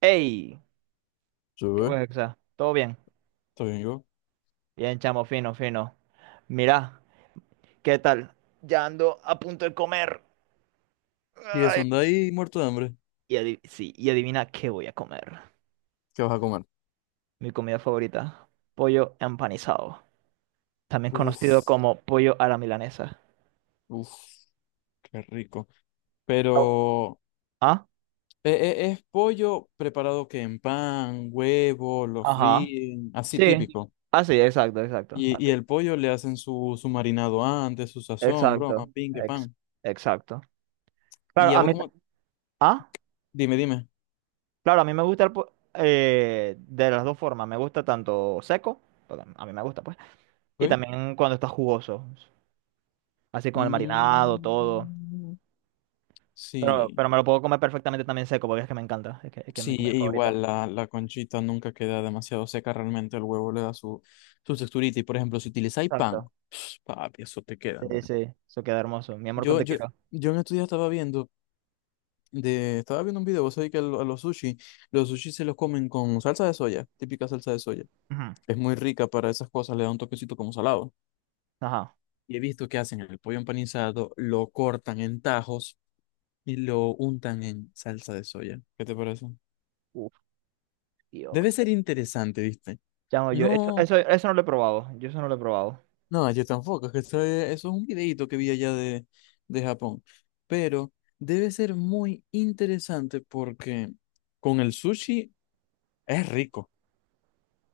¡Ey! Sí, ¿Qué fue, güey, Hexa? ¿Todo bien? está bien, yo. Bien, chamo, fino, fino. Mirá, ¿qué tal? Ya ando a punto de comer. Y eso, Ay. anda ahí muerto de hambre. Sí, y adivina qué voy a comer. ¿Qué vas a comer? Mi comida favorita, pollo empanizado, también Uf, conocido como pollo a la milanesa. uf, qué rico. Oh. Pero, ¿Ah? Es pollo preparado que en pan, huevo, lo Ajá. fríen, así Sí. típico? Ah, sí, exacto, exacto. Y, Así. y el pollo le hacen su marinado antes, su sazón, broma, Exacto. pingue, pan. Exacto. Y Claro, ya a vos mí... ta- como, ¿Ah? dime, dime. Claro, a mí me gusta el de las dos formas. Me gusta tanto seco, porque a mí me gusta, pues. Y ¿Ok? también cuando está jugoso, así con el marinado, todo. Mm, Pero, sí. pero me lo puedo comer perfectamente también seco, porque es que me encanta, es que es mi Sí, comida e favorita. igual la conchita nunca queda demasiado seca, realmente el huevo le da su texturita. Y por ejemplo, si utilizáis pan, Exacto. pues, papi, eso te queda, Sí, mira. sí, eso queda hermoso. Mi amor, con Yo, te yo, quiero. yo en estos días estaba viendo, estaba viendo un video, vos sabés que a los sushi se los comen con salsa de soya, típica salsa de soya. Ujú. Es muy rica para esas cosas, le da un toquecito como salado. Ajá. Y he visto que hacen el pollo empanizado, lo cortan en tajos y lo untan en salsa de soya. ¿Qué te parece? Uf, Debe Dios. ser interesante, ¿viste? Chamo, yo No. Eso no lo he probado, yo eso no lo he probado. No, yo tampoco, es que eso es un videíto que vi allá de Japón. Pero debe ser muy interesante porque con el sushi es rico.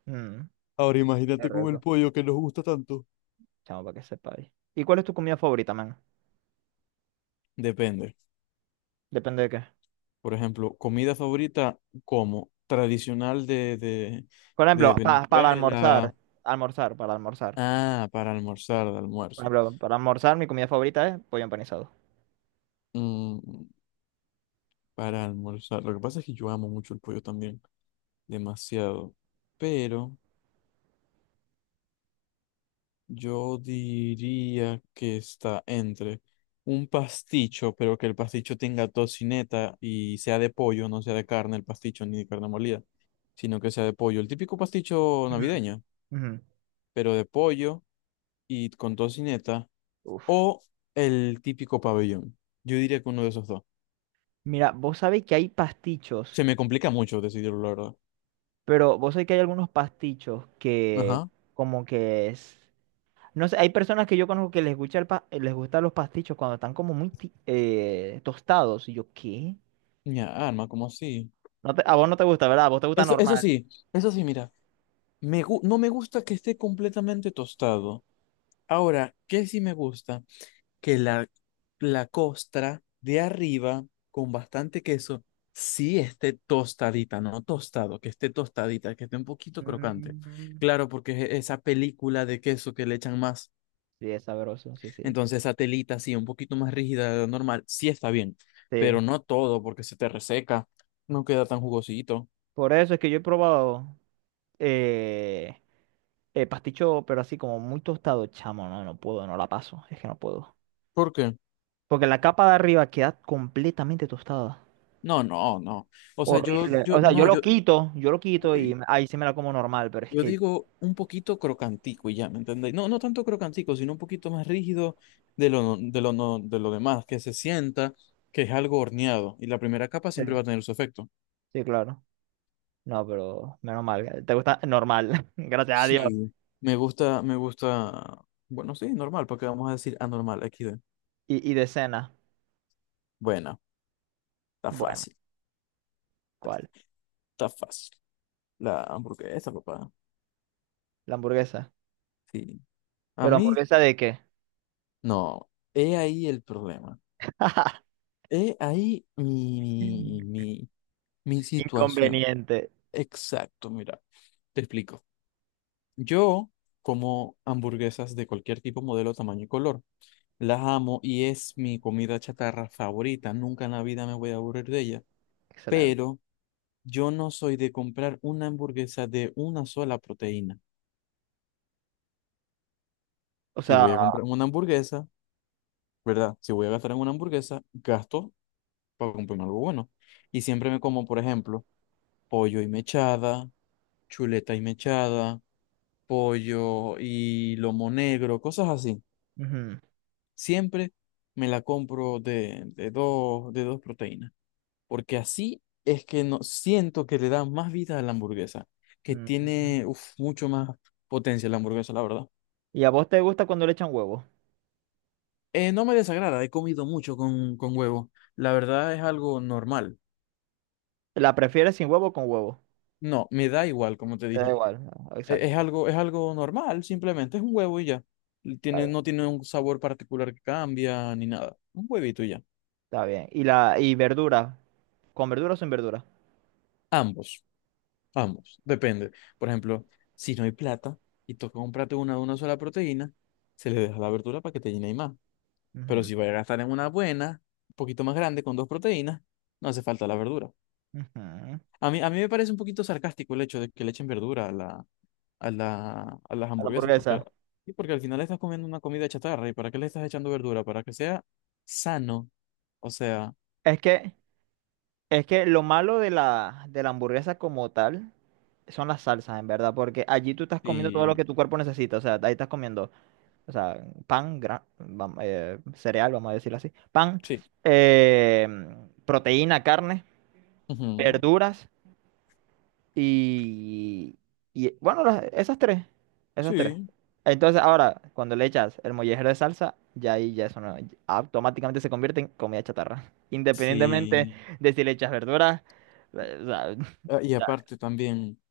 Mm, Ahora qué imagínate con el rico. pollo que nos gusta tanto. Chamo, para que sepáis. ¿Y cuál es tu comida favorita, man? Depende. Depende de qué. Por ejemplo, comida favorita como tradicional de, de, Por de ejemplo, para almorzar, Venezuela. Para almorzar. Ah, para almorzar, de Por almuerzo. ejemplo, para almorzar mi comida favorita es pollo empanizado. Mm, para almorzar. Lo que pasa es que yo amo mucho el pollo también, demasiado. Pero yo diría que está entre un pasticho, pero que el pasticho tenga tocineta y sea de pollo, no sea de carne el pasticho ni de carne molida, sino que sea de pollo. El típico pasticho Ujú. navideño, Ujú. pero de pollo y con tocineta, Uf. o el típico pabellón. Yo diría que uno de esos dos. Mira, vos sabés que hay pastichos, Se me complica mucho decidirlo, la verdad. pero vos sabés que hay algunos pastichos que Ajá. como que es... No sé, hay personas que yo conozco que les gusta el les gustan los pastichos cuando están como muy tostados. Y yo, ¿qué? Mi arma, ¿como así? A vos no te gusta, ¿verdad? A vos te gusta Eso, normal. Eso sí, mira. No me gusta que esté completamente tostado. Ahora, ¿qué sí me gusta? Que la costra de arriba, con bastante queso, sí esté tostadita, no tostado, que esté tostadita, que esté un poquito crocante. Mm, Claro, porque esa película de queso que le echan más, sí, es sabroso, sí, sí. entonces esa telita así, un poquito más rígida de lo normal, sí está bien, Sí. pero no todo, porque se te reseca, no queda tan jugosito. Por eso es que yo he probado eh, pasticho, pero así como muy tostado, chamo. No, no puedo, no la paso. Es que no puedo. ¿Por qué? Porque la capa de arriba queda completamente tostada. No, no, no. O sea, yo, Horrible. yo, O sea, no, yo, yo lo quito y uy. ahí sí me da como normal, pero es Yo que... digo un poquito crocantico y ya, ¿me entendéis? No, no tanto crocantico, sino un poquito más rígido de lo, no- de lo, no- de lo demás, que se sienta que es algo horneado y la primera capa Sí, siempre va a tener su efecto. sí, claro. No, pero menos mal. ¿Te gusta? Normal. Gracias a Dios. Sí. Me gusta, bueno, sí, normal, porque vamos a decir anormal, XD. Y de cena. Bueno, está Bueno, fácil, ¿cuál? está fácil. La hamburguesa, papá. La hamburguesa. Sí. A ¿Pero mí, hamburguesa de qué? no. He ahí el problema. He ahí mi situación. Inconveniente. Exacto, mira, te explico. Yo como hamburguesas de cualquier tipo, modelo, tamaño y color. Las amo y es mi comida chatarra favorita. Nunca en la vida me voy a aburrir de ella. Excelente. Pero yo no soy de comprar una hamburguesa de una sola proteína. O Si voy sea... a comprar una hamburguesa, ¿verdad? Si voy a gastar en una hamburguesa, gasto para comprarme algo bueno. Y siempre me como, por ejemplo, pollo y mechada, chuleta y mechada, pollo y lomo negro, cosas así. Ujú, Siempre me la compro de dos, de dos proteínas, porque así es que no, siento que le da más vida a la hamburguesa, que ujú. tiene uf, mucho más potencia la hamburguesa, la verdad. ¿Y a vos te gusta cuando le echan huevo? No me desagrada, he comido mucho con huevo. La verdad es algo normal. ¿La prefieres sin huevo o con huevo? No, me da igual, como te Te da dije. igual. No, E- Es, exacto. algo, es algo normal, simplemente es un huevo y ya. Está Tiene, bien. no tiene un sabor particular que cambia ni nada. Un huevito y ya. Está bien. ¿Y la y verdura? ¿Con verdura o sin verdura? Ambos. Ambos, depende. Por ejemplo, si no hay plata y toca comprarte una de una sola proteína, se le deja la verdura para que te llene y más. Pero Ujú, si vas a gastar en una buena, un poquito más grande, con dos proteínas, no hace falta la verdura. ujú. A mí me parece un poquito sarcástico el hecho de que le echen verdura a a las A la hamburguesas, hamburguesa. porque, porque al final estás comiendo una comida chatarra. ¿Y para qué le estás echando verdura? Para que sea sano. O sea, Es que, es que lo malo de de la hamburguesa como tal son las salsas, en verdad, porque allí tú estás comiendo todo lo que sí, tu cuerpo necesita. O sea, ahí estás comiendo, o sea, pan, cereal, vamos a decirlo así, pan, sí. eh, proteína, carne, Ujú, verduras. Y, y bueno, esas tres, esas tres. sí, Entonces, ahora, cuando le echas el mollejero de salsa, ya ahí ya eso no, automáticamente se convierte en comida chatarra. Independientemente sí. de si le echas verduras, o sea, Ah, y ya, aparte también.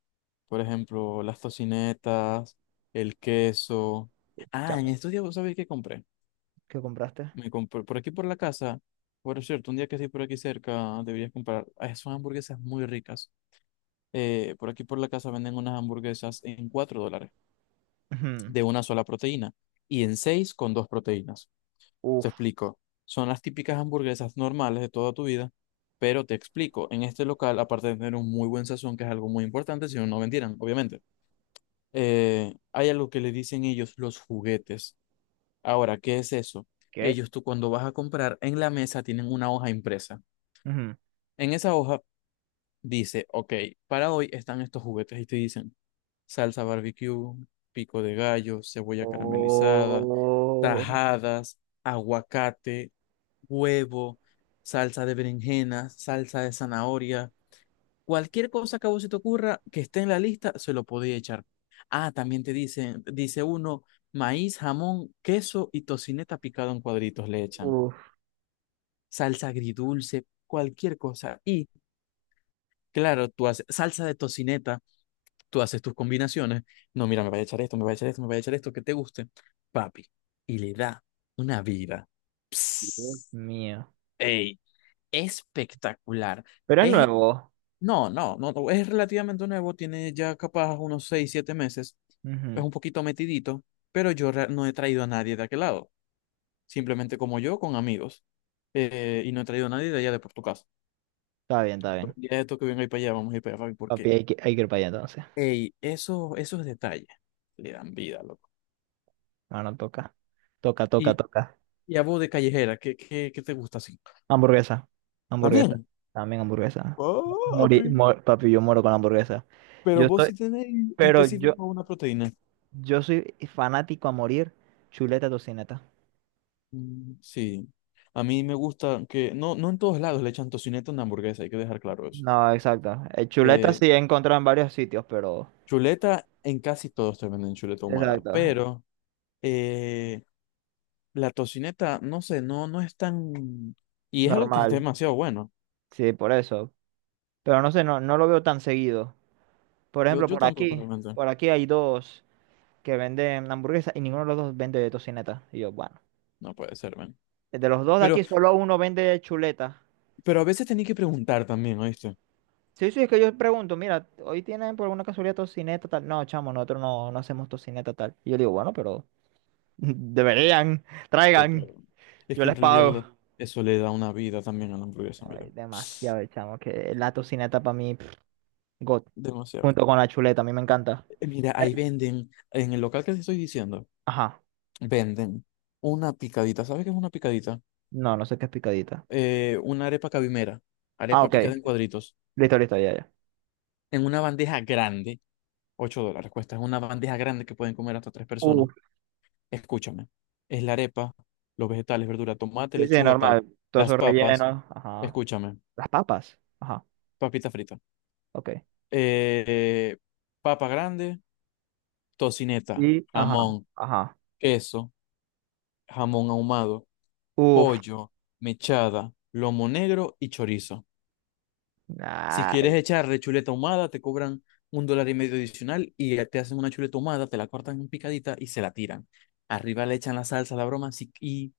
Por ejemplo, las tocinetas, el queso. Ah, en chamo, estos días, ¿vos sabés qué compré? ¿qué compraste? Me compré por aquí por la casa. Por cierto, un día que estés por aquí cerca, deberías comprar. Ah, son hamburguesas muy ricas. Por aquí por la casa venden unas hamburguesas en $4 Ujú. de una sola proteína y en 6 con dos proteínas. Te Uf, explico. Son las típicas hamburguesas normales de toda tu vida, pero te explico. En este local, aparte de tener un muy buen sazón, que es algo muy importante, si no, no vendieran, obviamente, hay algo que le dicen ellos los juguetes. Ahora, ¿qué es eso? ¿qué? Ellos, tú cuando vas a comprar, en la mesa tienen una hoja impresa. Ujú. En esa hoja dice, ok, para hoy están estos juguetes y te dicen salsa barbecue, pico de gallo, cebolla caramelizada, Oh, tajadas, aguacate, huevo, salsa de berenjena, salsa de zanahoria. Cualquier cosa que a vos se te ocurra que esté en la lista, se lo podéis echar. Ah, también te dicen, dice uno, maíz, jamón, queso y tocineta picado en cuadritos le echan. uf, Salsa agridulce, cualquier cosa. Y claro, tú haces salsa de tocineta, tú haces tus combinaciones. No, mira, me voy a echar esto, me voy a echar esto, me voy a echar esto, que te guste. Papi, y le da una vida. Dios Psst, mío. ey, espectacular. Pero es Es nuevo. No, no, no, no, es relativamente nuevo, tiene ya capaz unos 6, 7 meses, es Ujú. un poquito metidito, pero yo no he traído a nadie de aquel lado, simplemente como yo, con amigos, y no he traído a nadie de allá de por tu casa. Está bien, está bien. Ya esto que venga ahí para allá, vamos a ir para allá, Fabi, Papi, porque, hay que ir para allá entonces. ey, esos detalles le dan vida, loco. No, no toca. Toca, toca, Y, toca. y a vos de callejera, ¿qué te gusta así? Hamburguesa, hamburguesa, También. también hamburguesa. Papi, Papi, yo muero con la hamburguesa. pero Yo vos soy, sí tenés pero yo, específico una proteína. yo soy fanático a morir, chuleta tocineta. Mm, sí, a mí me gusta que no en todos lados le echan tocineta a una hamburguesa, hay que dejar claro eso. No, exacto. Chuleta Eh, sí he encontrado en varios sitios, pero Chuleta, en casi todos te venden chuleta ahumada, exacto, pero eh, la tocineta, no sé, no es tan... Y es algo que es normal. demasiado bueno. Sí, por eso. Pero no sé, no, no lo veo tan seguido. Por Yo, ejemplo, yo tampoco realmente. por aquí hay dos que venden hamburguesas y ninguno de los dos vende de tocineta. Y yo, bueno, No puede ser, ven. de los dos de Pero, aquí, solo uno vende de chuleta. pero a veces tenía que preguntar también, ¿oíste? Sí, sí, es que yo pregunto, mira, hoy tienen por alguna casualidad tocineta tal. No, chamo, nosotros no, no hacemos tocineta tal. Y yo digo, bueno, pero deberían, Qué traigan, pedo. Es yo que en les realidad pago. Eso le da una vida también a la hamburguesa, mira. Ay, demasiado, chamo, que la tocineta para mí, pff, God, Demasiado. junto con la chuleta, a mí me encanta. Mira, ahí Eh, venden, en el local que te estoy diciendo. Ajá, Venden una picadita. ¿Sabes qué es una picadita? no, no sé qué es picadita. Una arepa cabimera. Ah, Arepa ok, picada en cuadritos. listo, listo, ya, ya. En una bandeja grande. $8 cuesta. Es una bandeja grande que pueden comer hasta tres personas. Uf, Escúchame. Es la arepa, los vegetales, verdura, tomate, sí, sí, lechuga, tal. normal, todo Las eso papas. relleno, ajá. Escúchame. Las papas, ajá, Papita frita. ok. eh, Papa grande, tocineta, Y, ajá, jamón, ajá. queso, jamón ahumado, Uf, pollo, mechada, lomo negro y chorizo. Si quieres ay, echarle chuleta ahumada, te cobran un dólar y medio adicional y te hacen una chuleta ahumada, te la cortan en picadita y se la tiran. Arriba le echan la salsa, la broma si- y,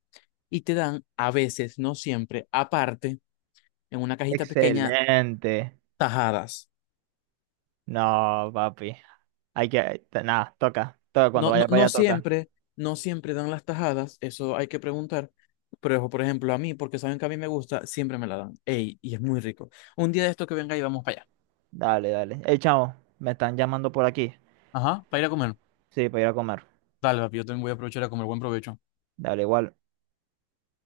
y te dan, a veces, no siempre, aparte, en una cajita pequeña, excelente. tajadas. No, papi. Hay que. Nada, toca. Toca, cuando No, no, vaya para no allá toca. siempre, no siempre dan las tajadas, eso hay que preguntar. Pero, por ejemplo, a mí, porque saben que a mí me gusta, siempre me la dan. Ey, y es muy rico. Un día de esto que venga y vamos para allá. Dale, dale. Hey, chamo, me están llamando por aquí. Ajá, para ir a comer. Sí, para ir a comer. Dale, papi, yo también voy a aprovechar a comer. Buen provecho. Dale, igual.